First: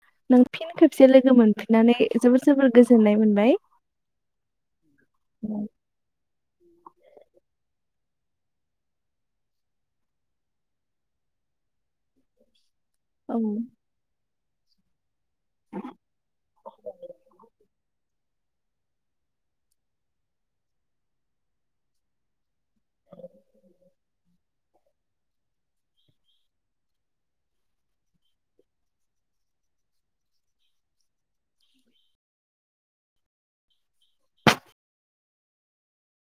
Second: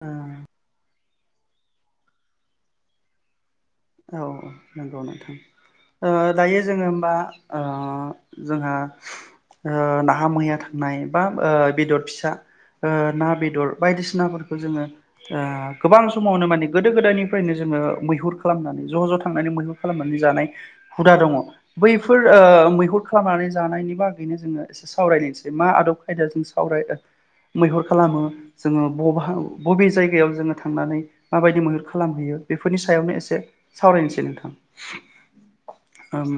औ नों फिन खेबसे लोगो मोनफिननानै जोबोर जोबोर गोजोननाय मोनबाय। औ औ नंगौ नोंथां ओ दायो जोङो ओमबा ओ जोंहा ओ नाहा मैया थांनाय बा ओ बेदर फिसा ओ ना औ बेदर बायदिसिनाफोरखौ खौ जोङो। ओ गोबां समावनो माने गोदो गोदायनिफ्रायनो जोङो मैहुरखौ खालामनानै ज'' ज' थांनानै मैहुर खालामनानै जानाय हुदा दङ। बैफोर ओ मैहुर खालामनानै जानायनि बागैनो जोङो एसे सावरायनोसै मा आदब खायदाया जों साव मैहुर खालामो जोङो ब बबे जायगायाव जोङो थांनानै माबायदि मैहुर खालामहैयो बेफोरनि सायावनो एसे दे सावरायनोसै नोंथां। ओम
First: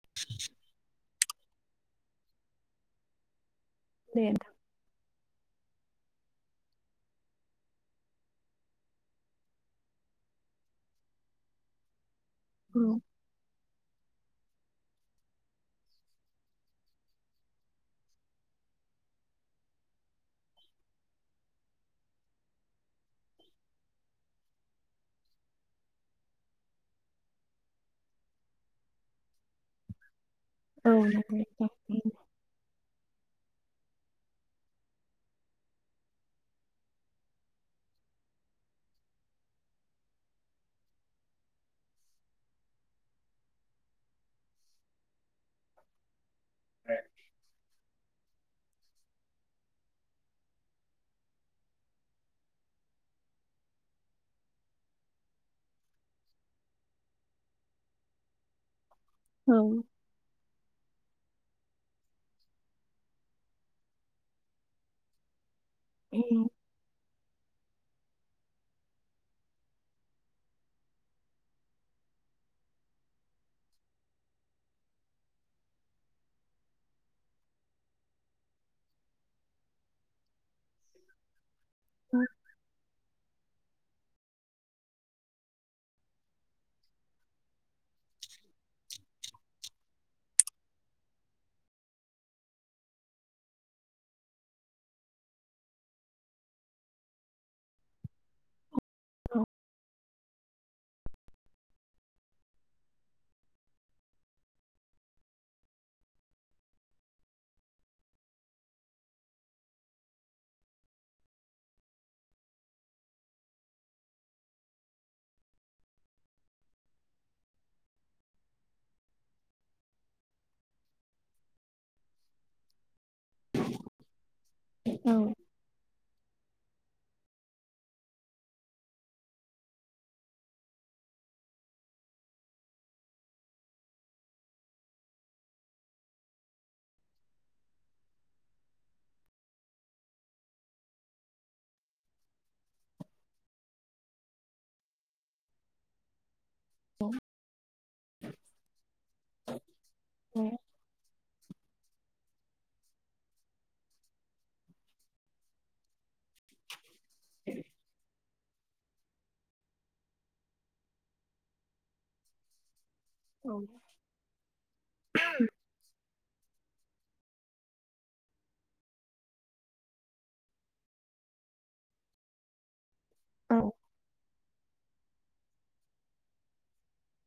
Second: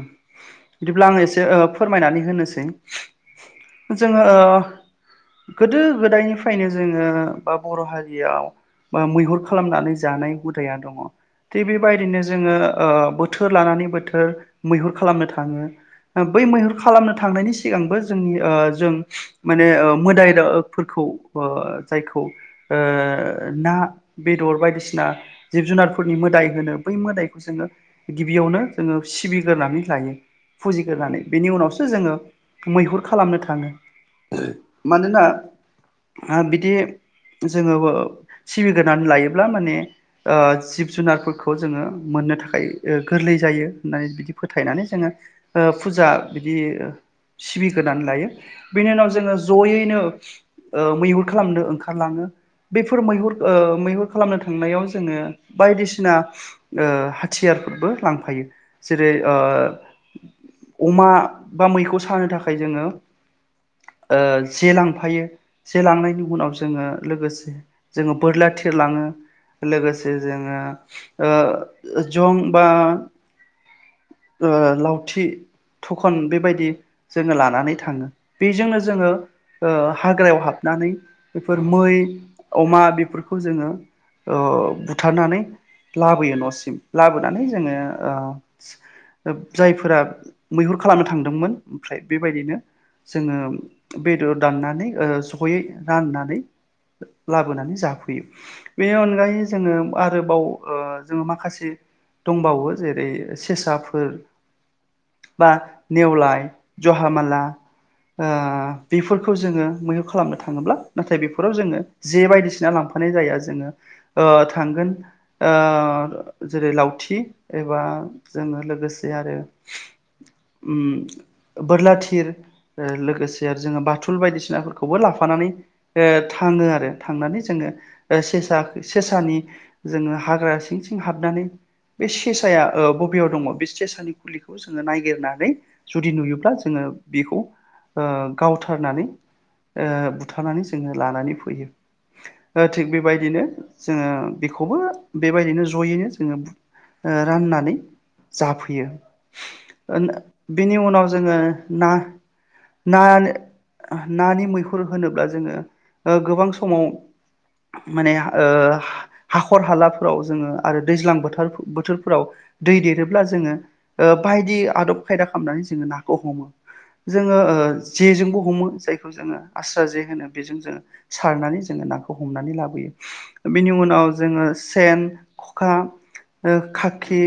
बिदिब्ला आं एसे ओ ओ फोरमायनानै होनोसै जोङो दे ओ गोदो गोदायनिफ्रायनो जोङो बा बर' हारियाव ब मैहुर खालामनानै जानाय हुदाया दङ। टि बेबायदिनो जोङो ओ नोंथां बोथोर लानानै बोथोर। मैहुर खालामनो थाङो, बै मैहुर खालामनो थांनायनि सिगांबो जोंनि ओ जों माने ओ मोदायफोरखौ ओ जायखौ, ओ ना बेदर बायदिसिना जिब जुनारफोर नि मोदाय होनो बै मोदायखौ जोङो गिबियावनो जोङो सिबिग्रोनानै लायो। फुजिग्रानै औ नंगौ बेनि नोंथां उनावसो जोङो मैहुर खालामनो थाङो मानोना आ बिदि जोङो सिबिग्रोना लायोब्ला माने ओ जिब जुनारफोरखौ जोङो मोननो थाखाय गोरलै जायो होननानै बिदि फोथायनानै जोङो ओ फुजा बिदि सिबिग्रोनानै लायो। बेनि उनाव जोङो जयैनो ओ मैहुर खालामनो ओंखारलाङो बेफोर मैहुर ओ मैहुर खालामनो थांनायाव जोङो बायदिसिना ओ हाथियारफोरबो लांफायो। जेरै ओ। उम औ अमा बा मैखौ सानो थाखाय जोङो ओ जे लांफायो। जे लांनायनि उनाव जोङो लोगोसे जोङो बोरला थिरलाङो लोगोसे जोङो ओ जं बा ओ लावथि थखन बेबायदि जोङो लानानै थाङो बेजोंनो जोङो ओ हाग्रायाव हाब नानै बेफोर मै अमा बेफोरखौ खौ जोङो ओ बुथारनानै लाबोयो न'सिम लाबोनानै जोङो ओ [unintelligible] जायफोरा मैहुर खालामनो थांदोंमोन। ओमफ्राय बेबायदिनो जोङो बेदर दाननानै जयै राननानै लाबोनानै जाफैयो। बेनि औ अनगायै जोङो आरोबाव जोो माखासे दंबावो जेरै सेसाफोर, बा नेवलाय, जहामाला ओ बेफोरखौ जोङो मैह्य खालामनो थाङोब्ला नाथाय बेफोराव जोङो जे बायदिसिना लांफानाय जायो जोङो ओ थांगोन जेरै लावथि एबा जोङो लोगोसे आरो बोरलाथिर ओ लो गो लोगोसे आरो जोङो बाथल बायदिसिनाफोरखौबो औ लाफानानै ओ थाङो आरो थांनानै जोङो सेसा सेसानि जोङो हाग्रा सिं सिं हाबनानै बे सेसाया ओ याव दङ बे सेसानि खुलिखौ जोङो ननायागिरनानै जुदि नुयोब्ला जोङो बेखौ ओ गावथारनानै ओ बुथारनानै जोङो लानानै फैयो ओ थिग बेबायदिनो जोङो बेखौबो बेबायदिनो जयैनो जोङो ओ राननानै जाफैयो। ओ बिनि उनाव जोङो। ना ना नानि मैहुर होनोब्ला जोङो ओ गोबां समाव माने हाखर हालाफोराव जोङो आरो दैजां बोथाव देरो ब्ला जोङो ओ बायदि आदब खायदा खालामनानै जोङो ना हमो। जोङो ओ जेजोंबो हमो, जायखौ जोङो आस्रा जे होनो बेजों जोङो सारनानै जोङो नाखौ हमनानै लाबोयो बेनि उनाव जोङो सेन, खखा, ओ खाखि।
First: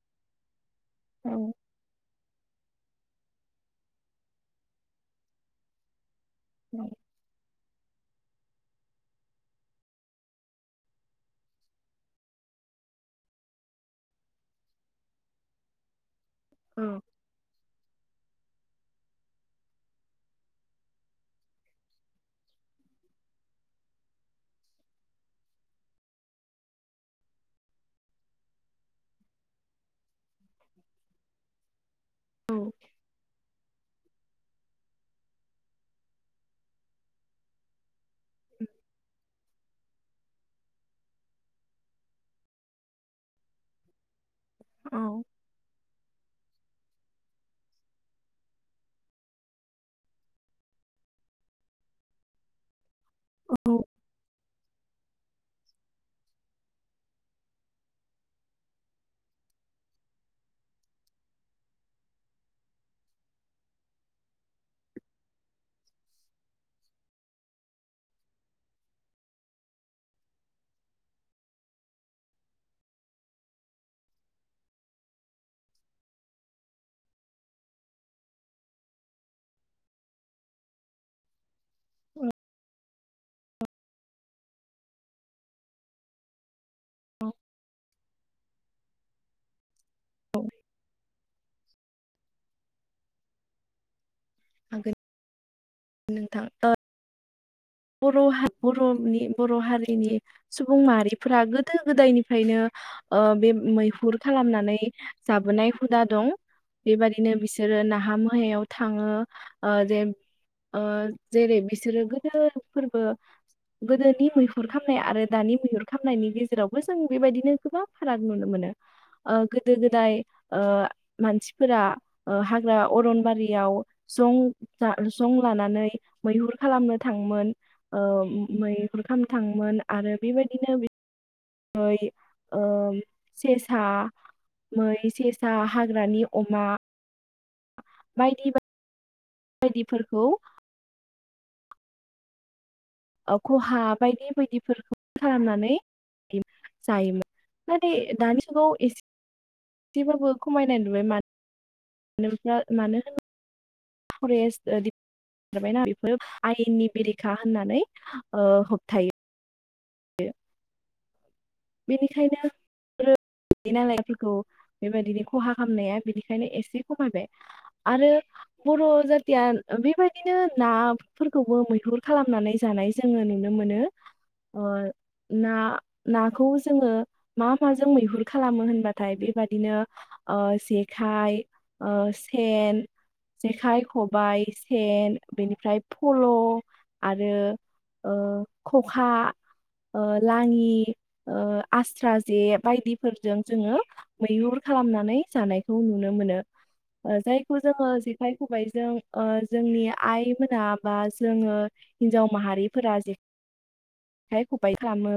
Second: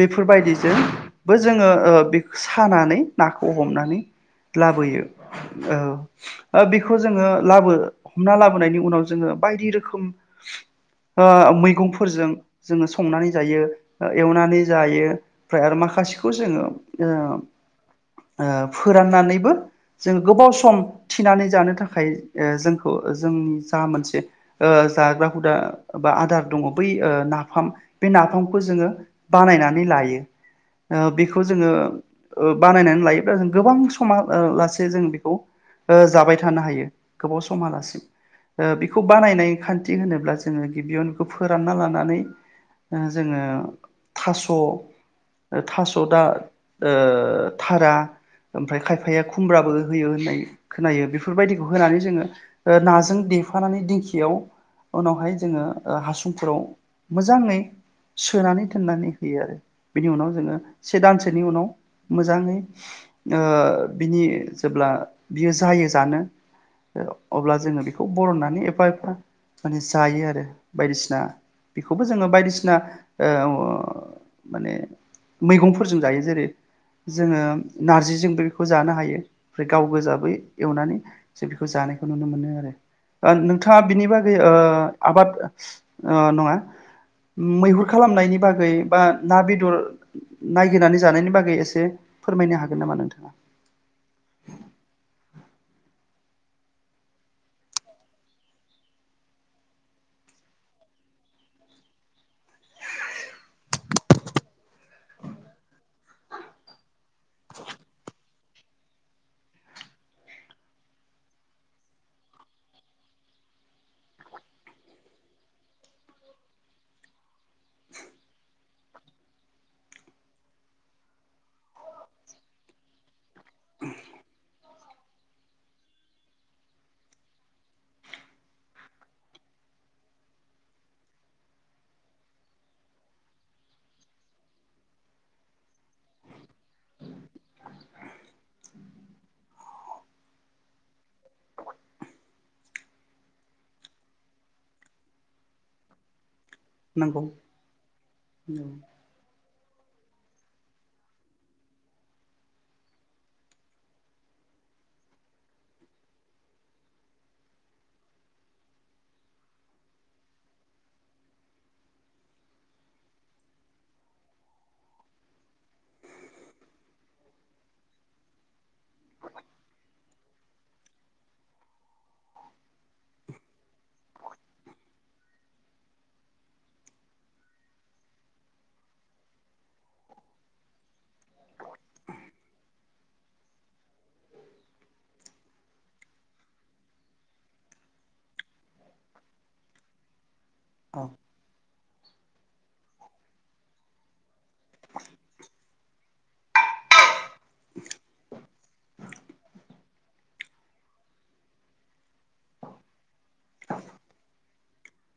बेफोरबायदि बो जोङो [unintelligible] सानानै नाखौ हमनानै लाबोयो ओ ओ बेखौ जोङो लाबो हमना लाबोनायनि उनाव जोङो बायदि रोखोम। ओ मैगंफोरजों जोङो संनानै जायो एवनानै जायो ओमफ्राय आरो माखासे खौ जोङो। औ ओ फोराननानैबो जों गोबाव सम थिनानै जानो थाखाय ओ जोंखौ जों जा मोनसे ओ जाग्रा हुदा बा आदार दङ' बै ओ नाफाम बे नाफामखौ जोङो बानायनानै लायो। ओ बेखौ जोङो ओ औ बानायनानै लायोब्ला जों गोबां सम समा ओ लासे जों बेखौ ओ जाबाय थानो हायो गोबाव समालासिम। ओ बेखौ बानायनाय खान्थि होनोब्ला जोङो गिबियावनो बेखौ फोरानना लानानै ओ जोङो थास' ओ थास' दा ओ थारा ओमफ्राय खायफाया खुमब्राबो होयो होननाय खोनायो बेफोरबायदिखौ होनानै जोङो ओ नाजों जों देफानानै औ दिंखियाव उनावहाय जोङो ओ हासुंफोराव मोजाङै सोनानै थोन्नानै होयो आरो बिनि उनाव जोङो से दानसेनि उनाव मोजाङै ओ बिनि जेब्ला बियो जायो जानो अब्ला जोङो बेखौ बरननानै एफा एफा माने जायो आरो बायदिसिना बेखौबो जोङो बायदिसिना ओ अ माने मैगंफोरजों जायो जेरै जोङो नारजिजोंबो बेखौ जानो हायो ओमफ्राय गाव गोजा बै एवनानै जों बेखौ जानायखौ नुनो मोनो आरो ओ नोंथाङा बिनि बागै ओ आबाद नङा मैहुर खालामनायनि बागै गै बा ना बेदर नायगिरनानै जानायनि बागै एसे फोरमायनो हागोन नामा नोंथाङा? हागोन। नोंथां [unintelligible] बर' हारि बर'नि बर' हारिनि सुबुं माहारिफोरा गोदो गोदायनिफ्रायनो ओ बे मैहुर खालामनानै जाबोनाय हुदा दं बेबादिनो बिसोरो नाहा मोहायाव थाङो ओ जे ओ जेरै बिसोरो गोदोफोरबो गोदोनि मैहुर खामनाय आरो दानि मैहुर खामनायनि गेजेरावबो जों बेबायदिनो गोबां फाराग नुनो मोनो ओ गोदो गोदाय ओ मानसिफोरा ओ हाग्रा अरनबारियाव जं जं लानानै मैहुर खालामनो थाङोमोन ओ मै-मैहुर खालामनो थाङोमोन आरो बेबायदिनो यै यै सेसा मै सेसा हाग्रानि अमा बायदि बायदि बायदिफोरखौ ओ खहा बायदि बायदिफोरखौ खालामनानै दि जायो नंगौ माने दानि जुगाव एसे जेबाबो खमायनाय नुबाय मानो [unintelligible] मानो होन फरेस्ट ओ दि [unintelligible] मेन्टआ बेफोर आयेननि बेरेखा होननानै ओ होबथायो। बेनिखायनो [unintelligible] नालायफोरखौ बेबायदिनो खहा खालामनाया बेनिखायनो एसे खमायबाय आरो बर' जातिया ओ बेबायदिनो नाफोरखौबो मैहुर खालामनानै जानाय जोङो नुनो मोनो अ ना -ना खौ जोङो मा माजों मैहुर खालामो होनबाथाय बेबादिनो ओ जेखाइ ओ सेन जेखाइ खबाइ सेन बेनिफ्राय पल' आरो ओ ख'खा ओ लांयि औ ओ आस्रा ए जे बायदिफोरजों जोङो मैहुर खालामनानै जानाय खौ नुनो मोनो ओ जायखौ जोङो जेखाइ खबाइजों ओ जोंनि आइ मोना बा जोङो हिनजाव माहारि बोला जे खबाय फ्रामो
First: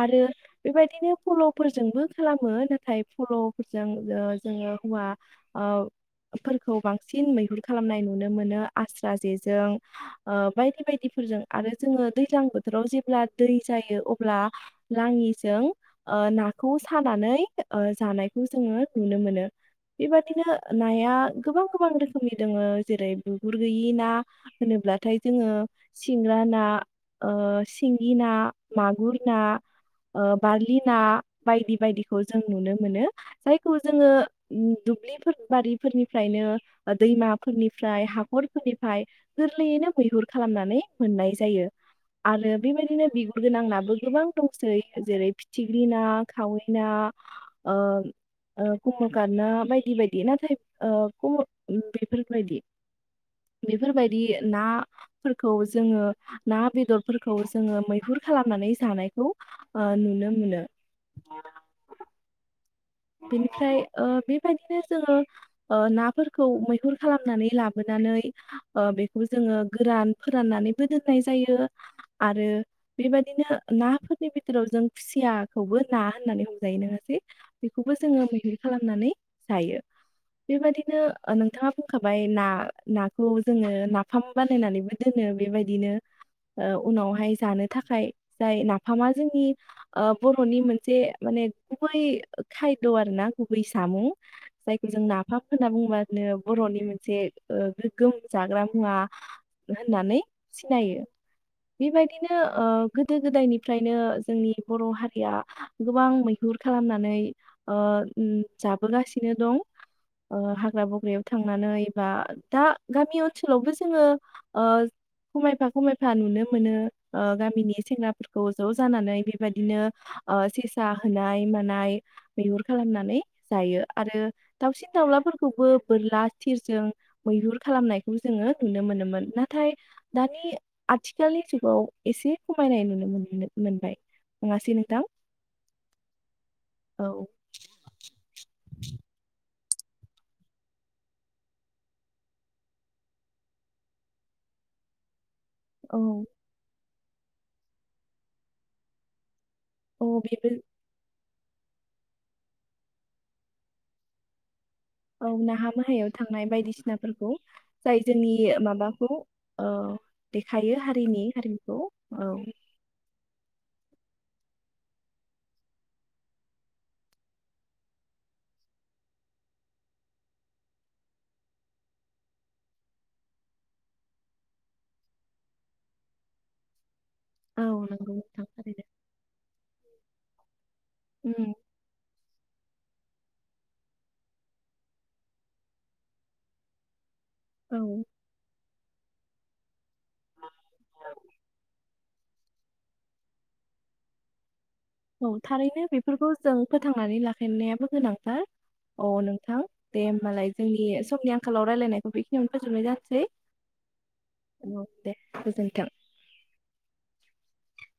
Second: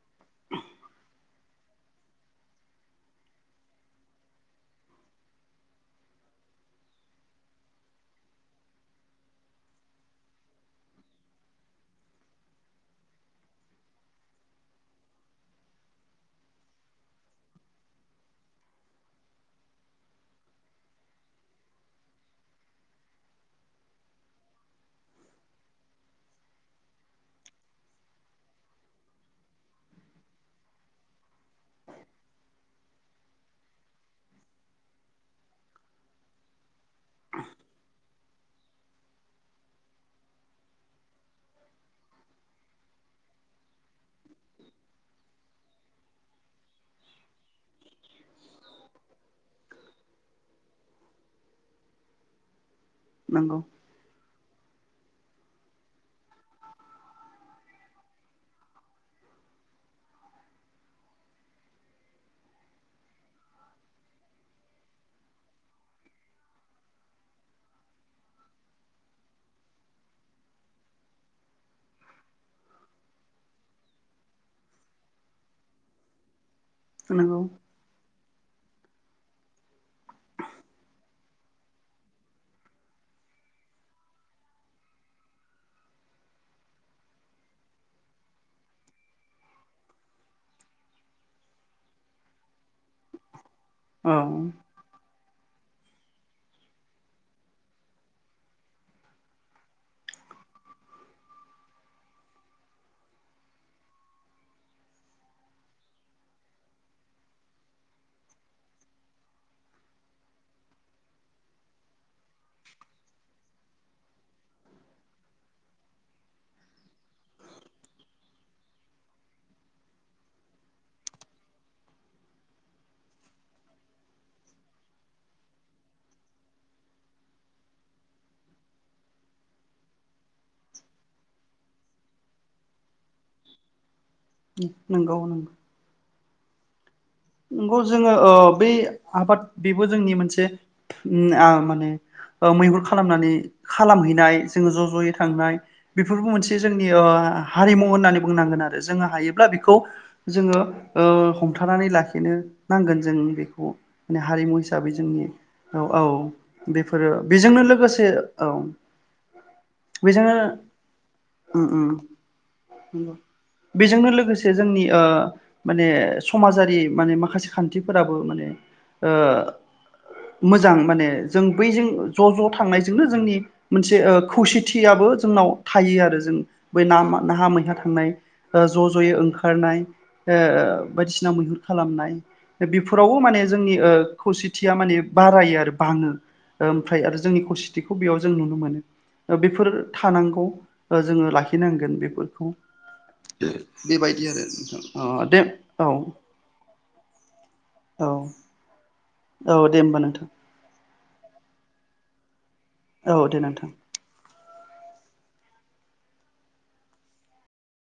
आरो बेबायदिनो फल'फोरजोंबो खालामो नाथाय फल'फोरजों ओ जोङो हुवा ओ फोरखौ बांसिन मैहुर खालामनाय नुनो मोनो आस्रा जेजों ओ बायदि बायदिफोरजों आरो जोङो दैज्लां बोथोराव जेब्ला दै जायो अब्ला लाङिजों ओ नाखौ सानानै ओ जानायखौ जोङो नुनो मोनो बेबादिनो नाया गोबां गोबां रोखोमनि दोङो जेरै बुगुर गैयि ना होनोब्लाथाय जोङो सिंग्रा ना ओ सिंगि ना मागुर ना ओ बारलि ना बायदि बायदिखौ जों नुनो मोनो जायखौ जोङो उम दुब्लिफोर बारिफोरनिफ्रायनो ओ दैमाफोरनिफ्राय हा हरफोरनिफ्राय गोरलैयैनो मैहुर खालामनानै मोननाय जायो आरो बेबायदिनो बिगुर गोनां नाबो गोबां दंसै जेरै फिथिख्रि ना खावै ना ओ ओ कमलखाथ ना बायदि बायदि नाथाय ओ कमल बेफोरबायदि नंगौ बेफोरबायदि ना फोरखौ जोङो ना बेदरफोरखौ जोङो मैहुर खालामनानै जानाय खौ ओ नुनो मोनो [inaudible] बेनिफ्राय ओ बेबादिनो जोङो ओ नाफोरखौ मैहुर खालामनानै लाबोनानै ओ बेखौ जों गोरान फोराननानैबो दोननाय जायो आरो बेबादिनो ना फोरनि बिथोराव खुसियाखौबो ना होन्नानै हम नंगौ [unintelligible] जोङो मैग्लि खालामनानै जायो बेबायदिनो नोंथाङा बुंखाबाय ना नाखौ जोङो नाफाम बानायनानैबो दोनो बेबायदिनो ओ उनावहाय जानो थाखाय जाय नाफामा जोंनि बर'नि मोनसे माने गुबै खायद' आरो ना गुबै सामुं औ जायखौ जों नाफाम होनना बुङोबानो बर'नि मोनसे ओ गोग्गोम जाग्रा मुवा होननानै सिनायो बेबायदिनो ओ गोदो- गोदायनिफ्रायनो जों ओ उम जाबोगासिनो दं ओ हाग्रा बंग्रायाव थांनानै बा दा गामियाव ओनसोलावबो जोङो ओ ख'मायफा ख'मायफा नुनो मोनो ओ गामिनि सेंग्राफोरखौ ज' जानानै बेबादिनो ओ सेसा होनाय मानाय मैहुर खालामनानै जायो आरो दावसिन दाउलाफोरखौबो बोरला थिरजों मैहुर खालामनायखौ जोङो नुनो मोनोमोन नाथाय दानि आथिखालनि जुगाव एसे खमायनाय नुनो मोनबाय नङासै नोंथां? नंगौ नंगौ औ नंगौ जोङो ओ बै आबाद बेबो जोंनि मोनसे उमओ उम माने मैहुर खालामनानै खालामहैनाय जोङो ज' ज'यै थांनाय औ बेफोरबो मोनसे जों नि ओ हारिमु होन्नानै बुंनांगोन आरो जोङो हायोब्ला बे खौ औ बेबो जोङो ओ थानानै लाखि बेनो नांगोन जों बेखौ माने हारिमु हिसा औ नाहा माहायाव थांनाय बेफोरो बायदिसिनाफोरखौ बेजोंनो जाय लोगोसे जोंनि औ माबाखौ ओ बेजोंनो देखायो हारिनि उम हारिमुखौ उम औ नंगौ बेजोंनो लोगोसे जोंनि ओ माने समाजारि माने माखासे खान्थिफोराबो ओ मोजां माने जों बैजों ज' ज' थांनायजोंनो जोंनि मोनसे खौसेथियाबो जोंनाव थायो आरो जों बै ना मा नाहा औ मैहा थांनाय नंगौ ओ ज' ज'यै ओंखारनाय [unintelligible] बायदिसिना उम मैहुर नाय बिफोरावबो माने जोंनि ओ खौसेथिया माने बारायो आरो बाङो उमफ्राय आरो जोंनि औ खौसेथिखौ बेयाव जों नुनो मोनो। बेफोर थानांगौ जोङो लाखिनांगोन बेफोरखौ बेबायदि आरो नोंथां अ औ दे थारैनो औ बेफोरखौ जों फोथांनानै लाखिनायाबो औ गोनांथार औ नोंथां दे होमबालाय जोंनि समनि आंखालाव रायलायनायखौ बे [unintelligible] फोजोबनाय औ जानसै दे नोंथां औ दे गोजोनथों